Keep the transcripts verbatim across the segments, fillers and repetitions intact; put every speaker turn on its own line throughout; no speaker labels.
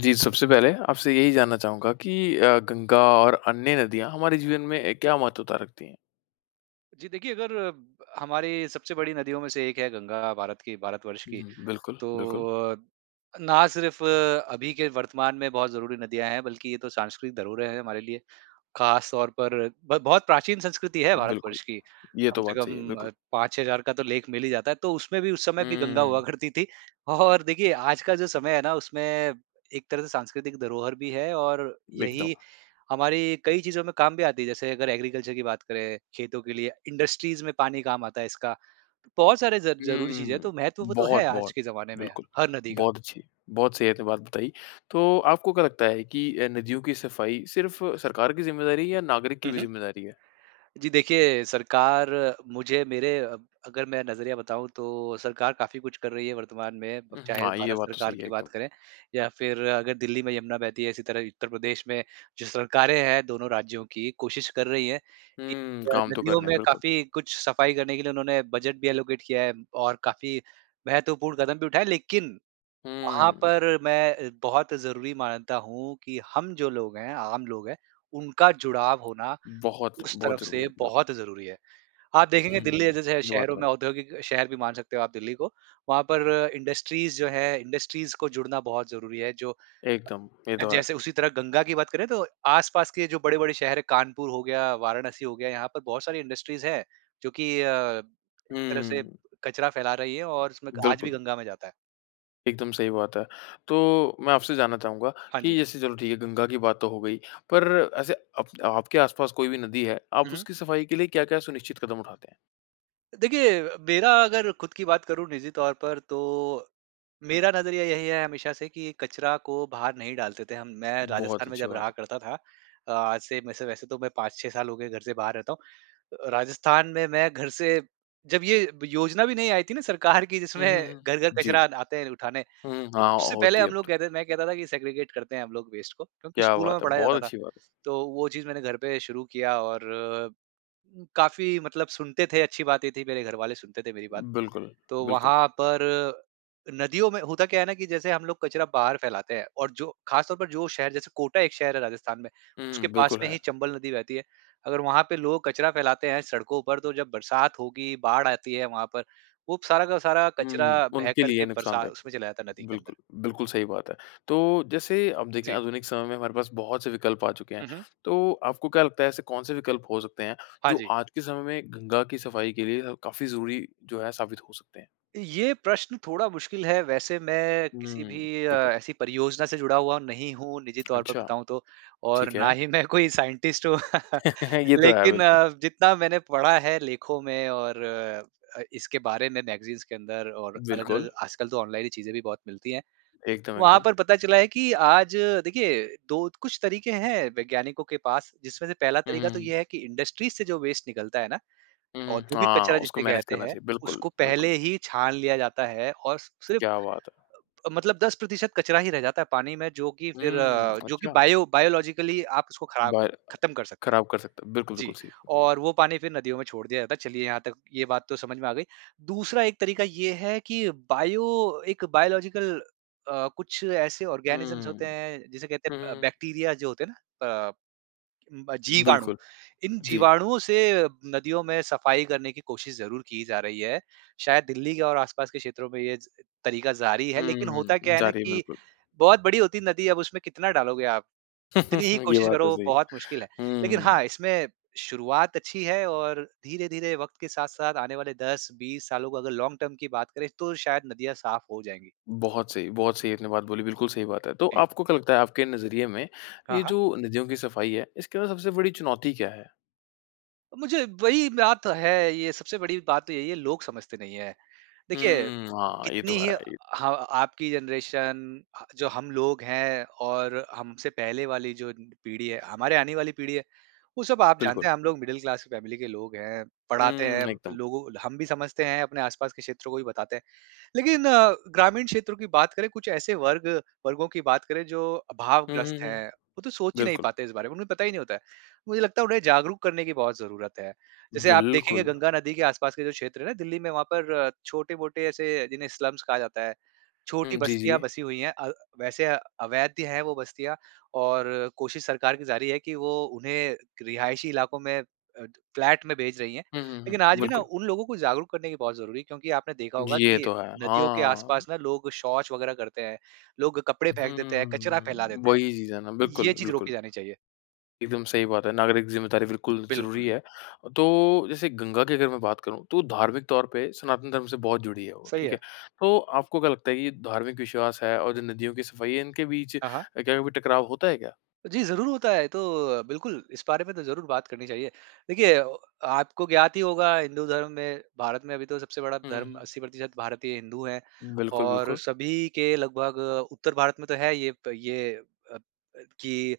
जी सबसे पहले, आपसे यही जानना चाहूँगा कि अ, गंगा और अन्य नदियाँ हमारे जीवन में क्या महत्वता रखती हैं?
जी, देखिए अगर अ, हमारी सबसे बड़ी नदियों में से एक है गंगा, भारत की भारत वर्ष की।
हुँ, बिल्कुल। बिल्कुल।
तो अ, ना सिर्फ अभी के वर्तमान में बहुत ज़रूरी नदियाँ हैं, बल्कि ये तो सांस्कृत धरोहर है हमारे लिए। खास तौर पर ब बहुत प्राचीन संस्कृति है
बिल्कुल।
भारतवर्ष की,
ये
कम
तो
से
बात सही है,
कम
बिल्कुल।
अ, पाँच छह हज़ार का तो लेख मिल ही जाता है। तो उसमें भी उस समय भी गंगा हुआ
हम्म।
करती थी, और देखिए आज का जो समय है ना, उसमें एक तरह से सांस्कृतिक धरोहर भी है, और
एकदम।
यही हमारी कई चीज़ों में काम भी आती है। जैसे अगर एग्रीकल्चर की बात करें, खेतों के लिए, इंडस्ट्रीज़ में पानी काम आता है इसका। बहुत सारे ज ज़रूरी चीज़ है तो
हम्म।
महत्व वो तो है,
बहुत,
आज
बहुत।
के ज़माने में
बिल्कुल।
हर नदी का।
बहुत अच्छी। बहुत सही अपने बात बताई। तो आपको क्या लगता है कि अ, नदियों की सफाई सिर्फ सरकार की जिम्मेदारी है, या नागरिक की
हुँ,
भी
हुँ।
ज़िम्मेदारी है?
जी देखिए, सरकार मुझे मेरे अब अगर मैं नज़रिया बताऊँ तो सरकार काफ़ी कुछ कर रही है वर्तमान में, अब
हुँ,
चाहें
हाँ, ये
भारत
बात तो
सरकार
सही है
की
एकदम।
बात करें या फिर अगर दिल्ली में यमुना बहती है, इसी तरह उत्तर प्रदेश में जो सरकारें हैं, दोनों राज्यों की कोशिश कर रही हैं, कि
हम्म,
अ,
काम तो
नदियों
करना है
में
बिल्कुल।
काफ़ी कुछ सफाई करने के लिए उन्होंने बजट भी एलोकेट किया है। और काफ़ी महत्वपूर्ण कदम भी उठाए, लेकिन, वहाँ
हुँ।
पर मैं बहुत ज़रूरी मानता हूँ कि, हम जो लोग हैं, आम लोग है उनका जुड़ाव होना,
बहुत,
उस
बहुत
तरफ
ज़रूरी
से
है बिल्कुल।
बहुत ज़रूरी है। आप देखेंगे दिल्ली
हुँ।
जे जैसे शह
ये बात
शहरों
तो है।
में औद्योगिक शहर भी मान सकते हो आप दिल्ली को वहाँ पर इंडस्ट्रीज़ जो हैं इंडस्ट्रीज़ को जुड़ना बहुत ज़रूरी है जो
एकदम। ये तो है।
जैसे उसी तरह गंगा की बात करें, तो आस-पास के जो बड़े-बड़े शहर है, कानपुर हो गया, वाराणसी हो गया यहाँ पर बहुत सारी इंडस्ट्रीज़ हैं, जो की अ, एक तरह से
हुँ।
कचरा फैला रही हैं, और उसमें आज भी
बिल्कुल।
गंगा में जाता है।
एकदम सही बात है। तो मैं आपसे जानना चाहूँगा
हाँ जी।
कि जैसे चलो ठीक है गंगा की बात तो हो गई, पर ऐसे अप आपके आसपास कोई भी नदी है,
हुँ,
आप
हुँ।
उसकी सफ़ाई के लिए क्या-क्या सुनिश्चित कदम उठाते हैं?
देखिए अ, मेरा अगर खुद की बात करूँ निजी तौर पर, तो मेरा नज़रिया यही है हमेशा से कि कचरा को बाहर नहीं डालते थे हम। मैं
बहुत
राजस्थान में
अच्छी
जब
बात
रहा
है।
करता था अ, आज से मैं से वैसे तो मैं पाँच छह साल हो गए, घर से बाहर रहता हूँ। अ, राजस्थान में मैं घर से जब ये ब योजना भी नहीं आई थी ना सरकार की
हुँ,
जिसमें
हुँ, हुँ।
घर-घर कचरा
जी।
आन आते हैं उठाने।
हुँ, हुँ। हाँ,
उससे पहले
होती है
हम
अब
लोग
तो।
कहते मैं कहता था कि, "सेग्रिगेट करते हैं हम लोग वेस्ट को" क्योंकि
क्या
स्कूलों
बात
में
है!
पढ़ाया
बहुत
जाता था।
अच्छी बात।
तो वो चीज़ मैंने घर पे शुरू किया और काफ़ी मतलब सुनते थे, अच्छी बात ये थी मेरे घर वाले सुनते थे मेरी बात।
बिल्कुल,
तो
बिल्कुल।
वहाँ पर नदियों में होता क्या है ना कि जैसे हम लोग कचरा बाहर फैलाते हैं और जो ख़ासतौर पर जो शहर जैसे कोटा एक शहर है राजस्थान में,
हुँ,
उसके
हुँ,
पास
बिल्कुल
में
है।
ही चंबल नदी बहती है। अगर वहाँ पे लोग कचरा फैलाते हैं सड़कों पर, तो जब बरसात होगी, बाढ़ आती है वहाँ पर, वो सारा का सारा कचरा
हुँ।
बह
उनके
कर
लिए
के बरसा
नुक़सानदायक।
उसमें चला जाता है नदी के अंदर।
बिल्कुल, बिल्कुल सही बात है। तो जैसे आप देखें
जी।
आधुनिक समय में हमारे पास बहुत-से विकल्प आ चुके हैं,
हुँ, हुँ।
तो आपको क्या लगता है, ऐसे कौन-से विकल्प हो सकते हैं,
हाँ
जो
जी।
आज के समय में गंगा की सफ़ाई के लिए ह काफ़ी ज़रूरी जो है साबित हो सकते हैं?
ये प्रश्न थोड़ा मुश्किल है। वैसे मैं किसी
हुँ,
भी अ,
बिल्कुल।
ऐसी परियोजना से जुड़ा हुआ नहीं हूँ, निजी तौर पर
अच्छा।
बताऊँ तो और
ठीक
ना
है।
ही मैं कोई साइन्टिस्ट हूँ।
ये तो है,
लेकिन
बिल्कुल।
जितना मैंने पढ़ा है लेखों में और अ, इसके बारे में मैगज़ीन्स के अंदर और
बिल्कुल।
अलग-अलग आजकल तो ऑनलाइन ही चीज़ें भी बहुत मिलती हैं।
एकदम,
वहाँ
एकदम।
पर पता चला है कि आज, देखिए, दो कुछ तरीके हैं वैज्ञानिकों के पास, जिसमें से पहला
हुँ,
तरीका
हुँ,
तो
हुँ।
ये है कि इंडस्ट्रीज़ से जो वेस्ट निकलता है ना,
हुँ, हुँ।
औद्योगिक
हाँ,
कचरा
उसको
जिसे
मैनेज़
कहते
करना
हैं,
चाहिए। बिल्कुल,
उसको पहले
बिल्कुल।
ही छान लिया जाता है और सिर्फ़
क्या बात है।
अ, मतलब दस प्रतिशत कचरा ही रह जाता है पानी में, जो कि फ़िर
हुँ,
जो कि
अच्छा।
बायो बायोलॉजिकली आप उसको ख़राब
बाय अ,
ख़त्म कर सकते हैं।
ख़राब कर सकता है। बिल्कुल,
जी,
बिल्कुल, सही।
और वो पानी फ़िर नदियों में छोड़ दिया जाता है। चलिए, यहाँ तक ये बात तो समझ में आ गई। दूसरा एक तरीका ये है कि बायो एक बायोलॉज़िकल अ, कुछ ऐसे ऑर्गैनिज़म्ज़ होते
हुँ।
हैं, जिसे कहते
हुँ,
हैं ब
हुँ।
बैक्टीरिया जो होते हैं ना अ, ब जीवाणु।
बिल्कुल।
इन
जी।
जीवाणुओं से नदियों में सफ़ाई करने की कोशिश ज़रूर की जा रही है। शायद दिल्ली के और आसपास के क्षेत्रों में ये तरीका ज़ारी है। लेकिन होता
हुँ।
क्या है
जा
ना
रही है,
कि
बिल्कुल।
बहुत बड़ी होती है नदी, अब उसमें कितना डालोगे आप? कितनी ही
ये
कोशिश
बात तो
करो,
सही है।
बहुत मुश्किल है। लेकिन
हुँ।
हाँ, इसमें शुरुआत अच्छी है और धीरे-धीरे वक़्त के साथ-साथ आने वाले दस बीस सालों को अगर लॉन्ग टर्म की बात करें, तो शायद नदियाँ साफ़ हो जाएँगी।
बहुत सही बहुत सही आपने बात बोली। बिल्कुल सही बात है। तो
जी।
आपको क्या लगता है, आपके नज़रिए में
हाँ,
ये
हाँ।
जो नदियों की सफ़ाई है, इसके अंदर सबसे बड़ी चुनौती क्या है?
मुझे वही बात तो है ये, सबसे बड़ी बात तो यही है, लोग समझते नहीं हैं। देखिए
हम्म। हाँ ये
कितनी
तो
ही
है ही।
ह आपकी जनरेशन ह जो हम लोग हैं, और हमसे पहले वाली जो पीढ़ी है, हमारे आने वाली पीढ़ी है, वो सब आप
बिल्कुल।
जानते हैं हम लोग मिडल क्लास फ़ैमिली के लोग हैं, पढ़ाते हैं
हुँ, एकदम।
लोगों हम भी समझते हैं, अपने आस-पास के क्षेत्रों को भी बताते हैं। लेकिन अ, ग्रामीण क्षेत्रों की बात करें कुछ ऐसे वर्ग वर्गों की बात करें जो
हुँ, हुँ,
अभावग्रस्त
हुँ।
हैं। वो तो सोच ही नहीं
बिल्कुल।
पाते इस बारे में, उन्हें पता ही नहीं होता है। मुझे लगता है उन्हें जागरूक करने की बहुत ज़रूरत है। जैसे आप देखेंगे
बिल्कुल।
गंगा नदी के आस-पास के जो क्षेत्र हैं ना, दिल्ली में वहाँ पर छोटे-मोटे ऐसे जिन्हें स्लम्स कहा जाता है। छोटी
हुँ। जी,
बस्तियाँ
जी।
बसी हुई हैं। अ, वैसे अवैध हैं वो बस्तियाँ और कोशिश सरकार की जारी है, कि वो उन्हें रिहायशी इलाकों में अ, फ्लैट में भेज रही है।
हुँ, हुँ,
लेकिन
हुँ।
आज भी ना
बिल्कुल।
उन लोगों को जागरूक करने की बहुत ज़रूरी है, क्योंकि आपने देखा
जी,
होगा
ये
कि
तो है।
नदियों के
हाँ।
आस-पास ना लोग शौच वग़ैरह करते हैं। लोग कपड़े फेंक देते हैं, कचरा फैला
हुँ,
देते हैं।
वही चीज़ है ना।
ये
बिल्कुल,
चीज़
बिल्कुल।
रोकी जानी चाहिए।
एकदम सही बात है। नागरिक ज़िम्मेदारी बिल्कुल ज़रूरी
बिल्कुल।
है। तो जैसे गंगा की अगर मैं बात करूँ, तो धार्मिक तौर पे सनातन धर्म से बहुत जुड़ी है वो।
सही
ठीक
है।
है? तो आपको क्या लगता है, ये धार्मिक विश्वास है, और जो नदियों की सफ़ाई है, इनके बीच
हाँ, हाँ।
क्या कभी टकराव होता है क्या?
जी, ज़रूर होता है। तो अ, बिल्कुल इस बारे में तो ज़रूर बात करनी चाहिए। देखिए आपको ज्ञात ही होगा हिंदू धर्म में भारत में अभी तो सबसे बड़ा
हुँ, हुँ,
धर्म
हुँ।
अस्सी प्रतिशत भारतीय हिंदू है।
बिल्कुल,
और
बिल्कुल।
सभी के लगभग उत्तर भारत में तो है ये, प ये अ अ, कि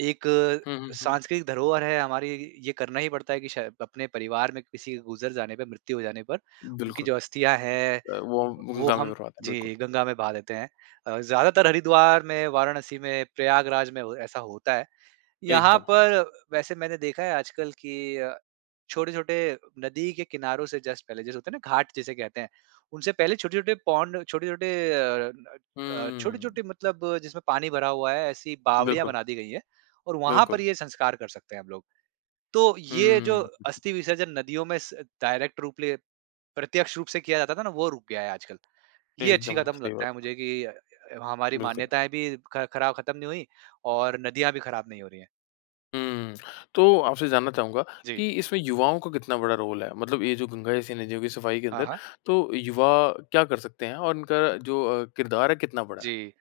एक
हुँ, हुँ, हुँ।
सांस्कृतिक धरोहर है हमारी ये करना ही पड़ता है कि शाय अपने परिवार में किसी गुज़र जाने पे मृत्यु हो जाने पर उनकी
बिल्कुल।
जो अस्थियाँ हैं
अ, वो हम
वो
गंगा में
हम
भरवाते है, बिल्कुल।
जी, गंगा में बहा देते हैं। अ, ज़्यादातर हरिद्वार में, वाराणसी में, प्रयागराज में हो ऐसा होता है। यहाँ
एकदम।
पर वैसे मैंने देखा है आजकल कि अ, छोटे-छोटे नदी के किनारों से जस्ट पहले जैसे होता है ना घाट जिसे कहते हैं। उनसे पहले छोटे-छोटे पोंड छोटे-छोटे अ अ,
हम्म।
छोटे-छोटे मतलब जिसमें पानी भरा हुआ है ऐसी बावड़ियाँ
बिल्कुल।
बना दी गई हैं। और वहाँ पर
बिल्कुल।
ये संस्कार कर सकते हैं हम लोग। तो ये जो
हम्म।
अस्थि विसर्जन नदियों में स डायरेक्ट रूप ले प्रत्यक्ष रूप से किया जाता था ना, वो रुक गया है आजकल। ये अच्छी
एकदम
क़दम
सही
लगता
बात
है
है।
मुझे कि अ, हमारी
बिल्कुल।
मान्यताएँ भी ख़ ख़राब ख़त्म नहीं हुई और नदियाँ भी ख़राब नहीं हो रही हैं।
हुँ। तो आपसे जानना चाहूँगा
जी।
कि इसमें युवाओं का कितना बड़ा रोल है। मतलब ये जो गंगा जैसी नदियों की सफ़ाई के
हाँ,
अंदर,
हाँ।
तो युवा क्या कर सकते हैं और उनका जो अ, किरदार है, कितना बड़ा है?
जी।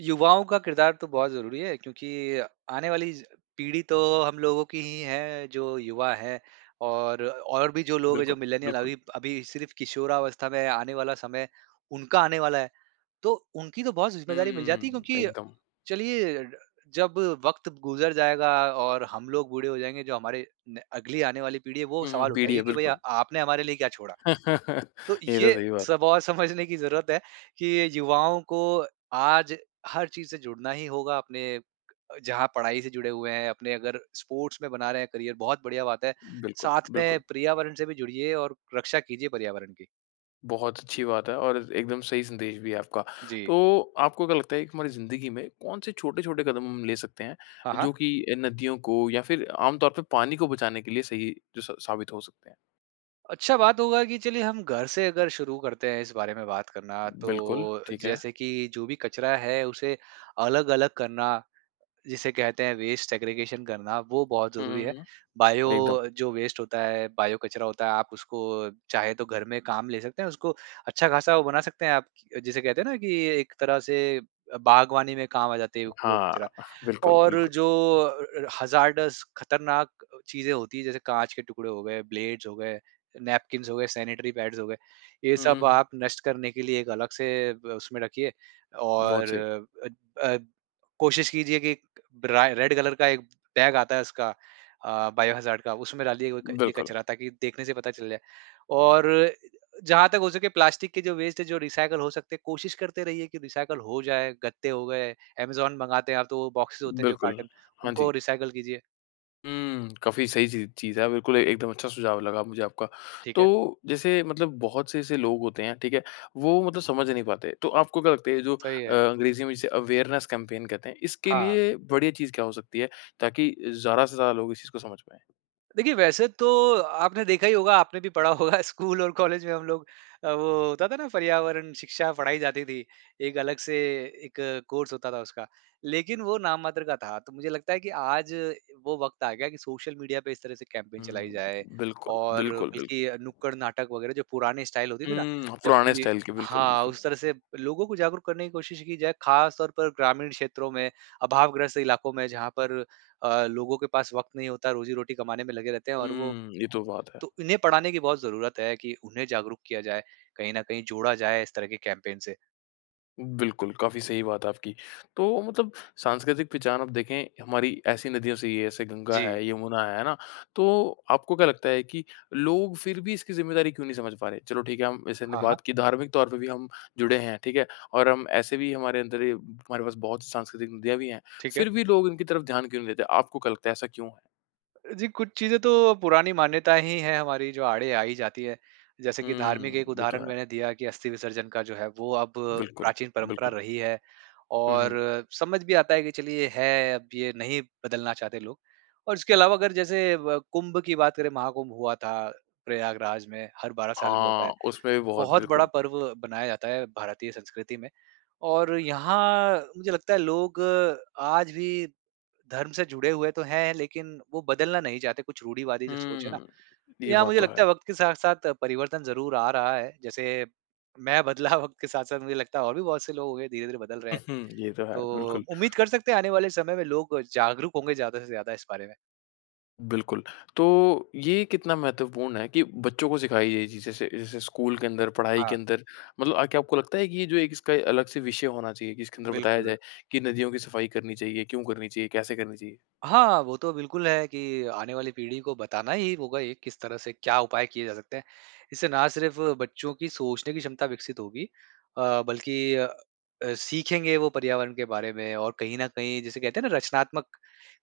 युवाओं का किरदार तो बहुत ज़रूरी है क्योंकि आने वाली ज पीढ़ी तो हम लोगों की ही हैं, जो युवा है और और भी जो लोग है,
बिल्कुल,
जो मिलेनियल
बिल्कुल।
अभी अभी सिर्फ़ किशोरावस्था में आने वाला समय, उनका आने वाला है। तो उनकी तो बहुत ज़िम्मेदारी मिल
हुँ,
जाती है क्योंकि
एकदम।
चलिए, जब वक़्त गुज़र जाएगा और हम लोग बूढ़े हो जाएँगे, जो हमारे न अगली आने वाली पीढ़ी है, वो
हुँ,
सवाल
पीढ़ी है,
उठाएगी कि, "भैया,
बिल्कुल।
आपने हमारे लिए क्या छोड़ा? तो
ये तो
ये
सही बात।
सब और समझने की ज़रूरत है कि ये युवाओं को आज हर चीज़ से जुड़ना ही होगा अपने अ, जहाँ पढ़ाई से जुड़े हुए हैं, अपने अगर स्पोर्ट्स में बना रहे हैं करियर, बहुत बढ़िया बात है।
बिलकुल,
साथ में
बिलकुल।
पर्यावरण से भी जुड़िए और रक्षा कीजिए पर्यावरण की।
बहुत अच्छी बात है और एकदम सही संदेश भी है आपका।
जी।
तो आपको क्या लगता है कि हमारी ज़िंदगी में कौन-से छोटे-छोटे कदम हम ले सकते हैं,
हाँ, हाँ।
जो कि अ, नदियों को या फिर आम तौर पर पानी को बचाने के लिए सही जो स साबित हो सकते हैं?
अच्छा बात होगा कि चलिए हम घर से अगर शुरू करते हैं इस बारे में बात करना,
बिल्कुल।
तो
ठीक है।
जैसे कि जो भी कचरा है उसे अलग-अलग करना, जिसे कहते हैं वेस्ट सेग्रीगेशन करना, वो बहुत
हुँ,
ज़रूरी है।
हुँ,
बायो
हुँ। एकदम।
अ, जो वेस्ट होता है, बायो कचरा होता है, आप उसको चाहे तो घर में काम ले सकते हैं। उसको अच्छा खासा वो बना सकते हैं आप, जिसे कहते हैं ना कि एक तरह से अ, बागवानी में काम आ जाते है व वो
हाँ।
कचरा।
बिल्कुल,
और
बिल्कुल।
जो अ अ, हज़ार्डस, खतरनाक अ, चीज़ें होती हैं, जैसे काँच के टुकड़े हो गए, ब्लेड्स हो गए, नैपकिंस हो गए, सैनिटरी पैड्स हो गए। ये
हुँ,
सब
हुँ
आप नष्ट करने के लिए एक अलग से ब उसमें रखिए।
बहुत
और
सही।
अ अ, कोशिश कीजिए कि एक राय रेड कलर का एक बैग आता है उसका अ, बायो हज़ार्ड का, उसमें डालिये वो एक ये
बिल्कुल।
कचरा ताकि देखने से पता चल जाए। और जहाँ तक हो सके प्लास्टिक के जो वेस्ट हैं, जो रीसायकल हो सकते हैं, कोशिश करते रहिए कि रीसायकल हो जाए। गद्दे हो गए, अमेज़ोन मँगाते हैं आप तो वो बॉक्सेस होते हैं जो
बिल्कुल।
कार्टन,
हाँ,
उनको
जी।
रीसायकल कीजिए।
हुँ। काफ़ी सही सी चीज़ है, बिल्कुल, एकदम अच्छा सुझाव लगा मुझे आपका।
ठीक है।
तो जैसे मतलब बहुत से ऐसे लोग होते हैं, ठीक है, वो मतलब समझ नहीं पाते। तो आपको क्या लगता ये जो
सही
अ,
है।
अंग्रेजी में जिसे अवेयरनेस कैंपेन कहते हैं, इसके
हाँ।
लिए बढ़िया चीज़ क्या हो सकती है। ताकि ज़्यादा से ज़्यादा लोग इस चीज़ को समझ पाएँ?
देखिए वैसे तो, आपने देखा ही होगा आपने भी पढ़ा होगा स्कूल और कॉलेज में हम लोग अ, वो होता था ना पर्यावरण शिक्षा पढ़ाई जाती थी। एक अलग से एक कोर्स होता था उसका। लेकिन वो नाम मात्र का था, तो मुझे लगता है कि आज वो वक़्त आ गया कि सोशल मीडिया पे इस तरह से कैंपेन
हुँ, हुँ,
चलाई जाए
हुँ। बिल्कुल,
और
बिल्कुल, बिल्कुल।
बल्कि अ, नुक्कड़-नाटक वगैरह जो पुराने स्टाइल होती थी ना
हुँ,
जब
पुराने
भी
स्टाइल के। बिल्कुल,
हाँ,
बिल्कुल।
उस तरह से लोगों को जागरूक करने की कोशिश की जाए। खास तौर पर ग्रामीण क्षेत्रों में, अभावग्रस्त इलाकों में जहाँ पर अ, लोगों के पास वक़्त नहीं होता रोज़ी-रोटी कमाने में लगे रहते हैं, और वो
हुँ, ये तो बात है।
तो इन्हें पढ़ाने की बहुत ज़रूरत है कि उन्हें जागरूक किया जाए, कहीं न कहीं जोड़ा जाए इस तरह के कैंपेन से।
बिल्कुल, काफ़ी सही बात है आपकी। तो मतलब, सांस्कृतिक पहचान आप देखें हमारी ऐसी नदियों से ही है। ऐसे गंगा
जी।
है यमुना है, है ना? तो आपको क्या लगता है कि लोग फिर भी इसकी ज़िम्मेदारी क्यों नहीं समझ पा रहे? चलो ठीक है हम जैसे हमने
हाँ, हाँ।
बात की धार्मिक तौर पर भी हम जुड़े हैं, ठीक है? और हम ऐसे भी हमारे अंदर ये हमारे पास बहुत सांस्कृतिक नदियाँ भी हैं।
ठीक है।
फिर भी लोग इनकी तरफ ध्यान क्यों नहीं देते, आपको क्या लगता है ऐसा क्यों?
जी कुछ चीज़ें तो पुरानी मान्यताएँ हीं है हमारी जो आड़े आ ही जाती हैं। जैसे कि धार्मिक
हुँ,
एक
ये तो
उदाहरण
है।
मैंने दिया की अस्थि-विसर्जन का जो है, वो अब
बिल्कुल,
प्राचीन परंपरा
बिल्कुल।
रही है।
हुँ,
और
हुँ।
समझ भी आता है कि चलिए है अब ये नहीं बदलना चाहते लोग। और इसके अलावा अगर जैसे व कुँभ की बात करें महाकुँभ हुआ था, प्रयागराज में। हर बारह साल में होता है।
हाँ, उसपे भी बहुत
बहुत बड़ा
बिल्कुल।
पर्व मनाया जाता है भारतीय संस्कृति में। और यहाँ, मुझे लगता है लोग आज भी धर्म से जुड़े हुए तो हैं लेकिन वो बदलना नहीं चाहते कुछ रूढ़िवादी जो सोच है ना?
हुँ।
तो
ये
यहाँ
बात
मुझे
तो है।
लगता है वक़्त के साथ-साथ परिवर्तन ज़रूर आ रहा है। जैसे मैं बदला वक़्त के साथ-साथ मुझे लगता है और भी बहुत से लोग होंगे धीरे-धीरे बदल रहे हैं।
ये तो है,
तो
बिल्कुल।
उम्मीद कर सकते हैं आने वाले समय में लोग जागरूक होंगे ज़्यादा से ज़्यादा इस बारे में।
बिल्कुल। तो ये कितना महत्वपूर्ण है कि बच्चों को सिखाई ये चीज़े से जैसे स्कूल के अंदर, पढ़ाई के
हाँ।
अंदर, मतलब अ, क्या आपको लगता है कि ये जो एक इसका अ, अलग से विषय होना चाहिए? कि इसके अंदर बताया
बिल्कुल।
जाए कि नदियों की सफाई करनी चाहिए, क्यों करनी चाहिए, कैसे करनी चाहिए?
हाँ, वो तो बिल्कुल है। कि आने वाली पीढ़ी को बताना ही होगा ये किस तरह से क्या उपाय किए जा सकते हैं। इससे ना सिर्फ बच्चों की सोचने की क्षमता विकसित होगी अ, बल्कि अ, सीखेंगे वो पर्यावरण के बारे में। और कहीं न कहीं जिसे कहते हैं ना रचनात्मक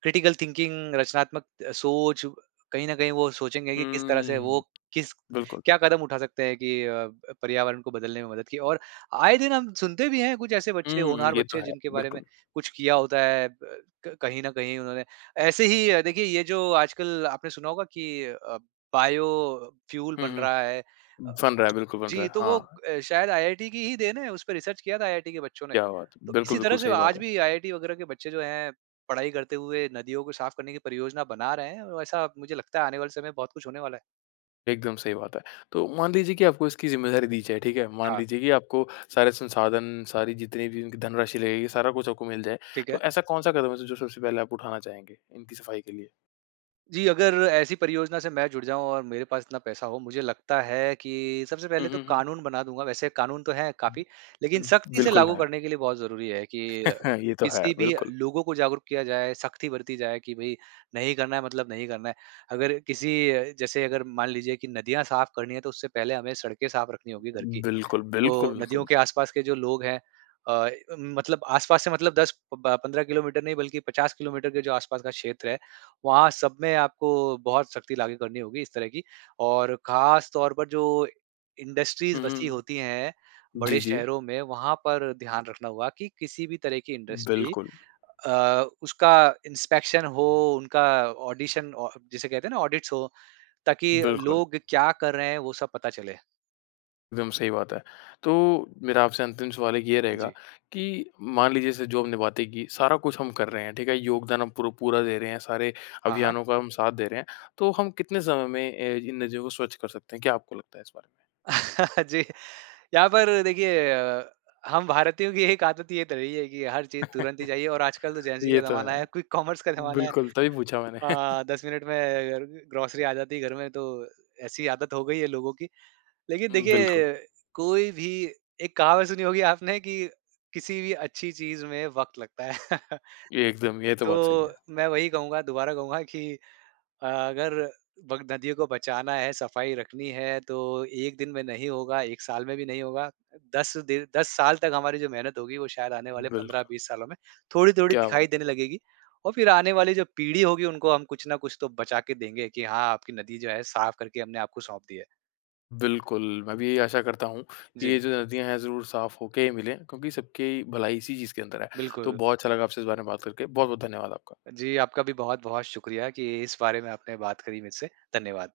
क्रिटिकल थिंकिंग, रचनात्मक अ, सोच कहीं न कहीं वो सोचेंगे कि किस तरह से वो
हम्म।
किस
बिल्कुल।
क्या कदम उठा सकते हैं कि अ, पर्यावरण को बदलने में मदद की। और आए दिन हम सुनते भी हैं कुछ ऐसे बच्चे
हुँ,
होनहार
ये तो
बच्चे
है।
जिनके बारे में
बिल्कुल।
कुछ किया होता है अ, क कहीं न कहीं उन्होंने। ऐसे ही देखिए ये जो आजकल आपने सुना होगा कि अ, बायोफ्यूल
हुँ,
बन रहा है।
हुँ। बन रहा है, बिल्कुल बन रहा
जी
है।
तो वो
हाँ।
अ, शायद आईआईटी की ही देन है। उसपे रिसर्च किया था आईआईटी के बच्चों ने।
क्या बात है!
तो
बिल्कुल,
इसी तरह
बिल्कुल
से
सही बात
आज
है।
भी आईआईटी वगैरह के बच्चे जो हैं पढ़ाई करते हुए नदियों को साफ करने की परियोजना बना रहे हैं। ऐसा मुझे लगता है आने वाले समय बहुत कुछ होने वाला है।
एकदम सही बात है। तो मान लीजिए कि आपको इसकी ज़िम्मेदारी दी जाए, ठीक है? मान
हाँ।
लीजिए कि आपको सारे संसाधन, सारी जितनी भी इनकी धनराशि लगेगी सारा कुछ आपको मिल जाए।
ठीक
तो
है।
ऐसा कौन-सा कदम है जो सबसे पहले आप उठाना चाहेंगे, इनकी सफ़ाई के लिए?
जी, अगर ऐसी परियोजना से मैं जुड़ जाऊँ और मेरे पास इतना पैसा हो मुझे लगता है कि सबसे
हुँ,
पहले तो
हुँ, हुँ।
कानून बना दूँगा वैसे कानून तो है काफ़ी लेकिन
उम,
सख्ती से
बिल्कुल
लागू
है।
करने के लिए बहुत ज़रूरी है कि,
ये तो है,
किसी भी
बिल्कुल।
लोगों को जागरूक किया जाए सख्ती बरती जाए कि भई नहीं करना है मतलब नहीं करना है। अगर किसी जैसे अगर मान लीजिए कि नदियाँ साफ़ करनी है तो उससे पहले हमें सड़कें साफ रखनी होगी घर की,
बिल्कुल, बिल्कुल, बिल्कुल,
तो नदियों के
बिलकुल।
आस-पास के जो लोग हैं। अ, मतलब आस-पास से मतलब दस प ब पंद्रह किलोमीटर नहीं बल्कि पचास किलोमीटर के जो आस-पास का क्षेत्र है वहाँ सब में आपको बहुत सख्ती लागू करनी होगी इस तरह की। और ख़ास तौर पर जो इंडस्ट्रीज़
हुँ, हुँ,
बसी होती
हुँ।
है
जी,
बड़े
जी।
शहरों में वहाँ पर ध्यान रखना होगा कि किसी भी तरह की इंडस्ट्री
बिल्कुल।
अ, उसका इंस्पेक्शन हो उनका ऑडिशन औ जिसे कहते हैं ना ऑडिट्स हो ताकि
बिल्कुल।
लोग क्या कर रहे हैं वह सब पता चले।
विम सही बात है। तो मेरा आपसे अंतिम सवाल एक ये
हाँ
रहेगा
जी।
कि मान लीजिए जैसे जो हमने बातें की, सारा कुछ हम कर रहे हैं, ठीक है। योगदान हम पुर पूरा दे रहे हैं, सारे
हाँ, हाँ।
अभियानों का हम साथ दे रहे हैं। तो हम कितने समय में अ, इन नदियों को स्वच्छ कर सकते हैं? क्या आपको लगता है इस बारे में?
जी। यहाँ पर देखिए अ, हम भारतीयों की एक आदत ये तो रही है की हर चीज़ तुरंत ही चाहिए। और आजकल तो जेन ज़ी
ये
का
तो
ज़माना
है।
है, क्विक कॉमर्स का ज़माना है।
बिल्कुल, तभी पूछा मैंने।
अ, दस मिनट में ग्रोसरी आ जाती है घर में, तो ऐसी आदत हो गयी है लोगों की। लेकिन
हुँ, बिल्कुल।
देखिए कोई भी एक कहावत सुनी होगी आपने कि किसी भी अच्छी चीज़ में वक़्त लगता है।
एकदम, ये तो बात सही
तो
है।
मैं वही कहूँगा, दोबारा कहूँगा कि अ, अगर बग नदियों को बचाना है, सफ़ाई रखनी है तो एक दिन में नहीं होगा, एक साल में भी नहीं होगा। दस दिन दस साल तक हमारी जो मेहनत होगी वो शायद आने वाले
बिल्कुल।
पंद्रह-बीस सालों में थोड़ी-थोड़ी
क्या बात
दिखाई
है!
देने लगेगी। और फिर आने वाली जो पीढ़ी होगी उनको हम कुछ ना कुछ तो बचा के देंगे कि हाँ, आपकी नदी जो है साफ़ करके हमने आपको सौंप दी है।
बिल्कुल। मैं भी यही आशा करता हूँ कि ये
जी।
जो नदियाँ है ज़रूर साफ़ होके ही मिलें, क्योंकि सबकी भलाई इसी चीज़ के अंदर है। तो
बिल्कुल।
बहुत अच्छा लगा आपसे इस बारे में बात करके। बहुत-बहुत धन्यवाद आपका।
जी, आपका भी बहुत-बहुत शुक्रिया कि इस बारे में आपने बात करी मेरे से। धन्यवाद।